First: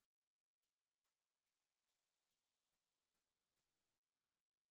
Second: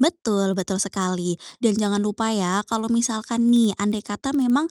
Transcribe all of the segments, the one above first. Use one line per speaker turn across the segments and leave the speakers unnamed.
Betul, betul sekali. Dan jangan lupa ya kalau misalkan nih andaikata memang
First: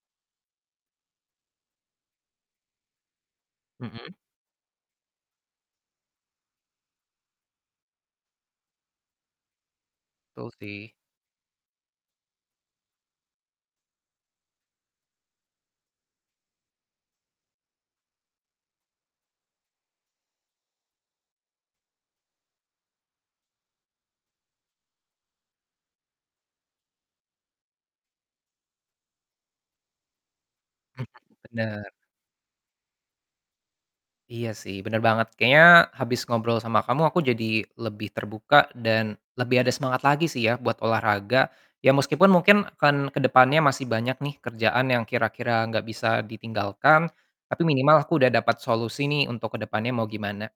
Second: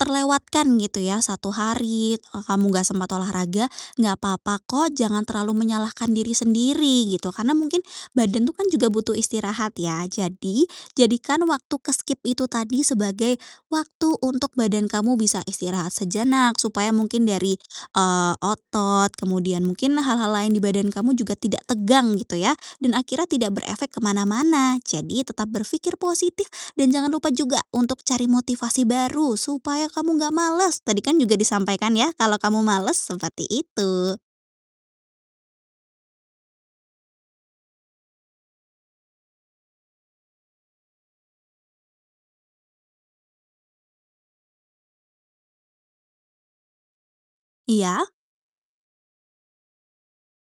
terlewatkan gitu ya 1 hari ka kamu nggak sempat olahraga
Mhm.
nggak papa kok. Jangan terlalu menyalahkan diri sendiri, gitu. Karena mungkin badan tuh kan juga butuh istirahat ya.
Betul
Jadi,
sih.
jadikan waktu ke-skip itu tadi sebagai waktu untuk badan kamu bisa istirahat sejenak. Supaya mungkin dari, eee, otot, kemudian mungkin hal-hal lain di badan kamu juga tidak tegang gitu ya. Dan akhirnya tidak berefek kemana-mana. Jadi, tetap berpikir positif dan jangan lupa juga untuk cari motivasi baru supaya kamu nggak malas. Tadi
Mhm,
kan juga
bener.
disampaikan ya, kalau kamu malas. Seperti itu.
Iya sih, bener banget. Kayaknya habis ngobrol sama kamu aku jadi lebih terbuka dan lebih ada semangat lagi sih ya buat olahraga. Ya meskipun mungkin kan ke depannya masih banyak nih kerjaan yang kira-kira nggak bisa ditinggalkan. Tapi minimal
Iya.
aku udah dapat solusi nih untuk ke depannya mau gimana.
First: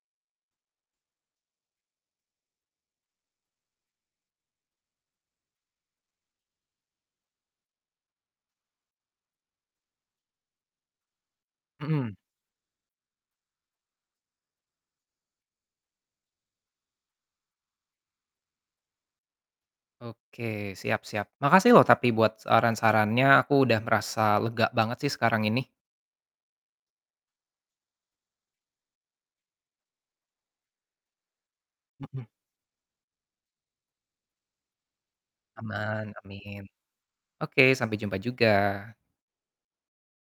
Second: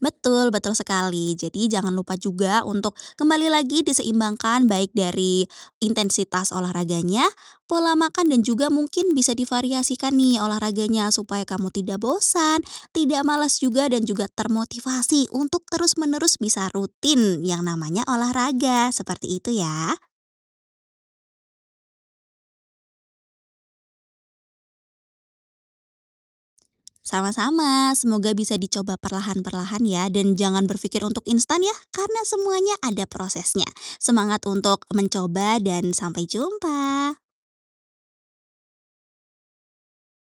Betul, betul sekali. Jadi, jangan lupa juga untuk kembali lagi diseimbangkan baik dari intensitas olahraganya, pola makan, dan juga mungkin bisa divariasikan nih olahraganya supaya kamu tidak
Mhm.
bosan, tidak malas juga dan juga termotivasi untuk terus menerus bisa rutin yang namanya olahraga. Seperti itu ya.
Oke, siap siap. Makasih loh tapi buat saran-sarannya. Aku udah merasa lega banget sih sekarang ini.
Sama-sama. Semoga bisa dicoba perlahan perlahan ya. Jangan berpikir untuk instan ya. Karena
Mhm.
semuanya ada prosesnya. Semangat untuk mencoba dan
Aman,
sampai
amin.
jumpa.
Oke, sampai jumpa juga.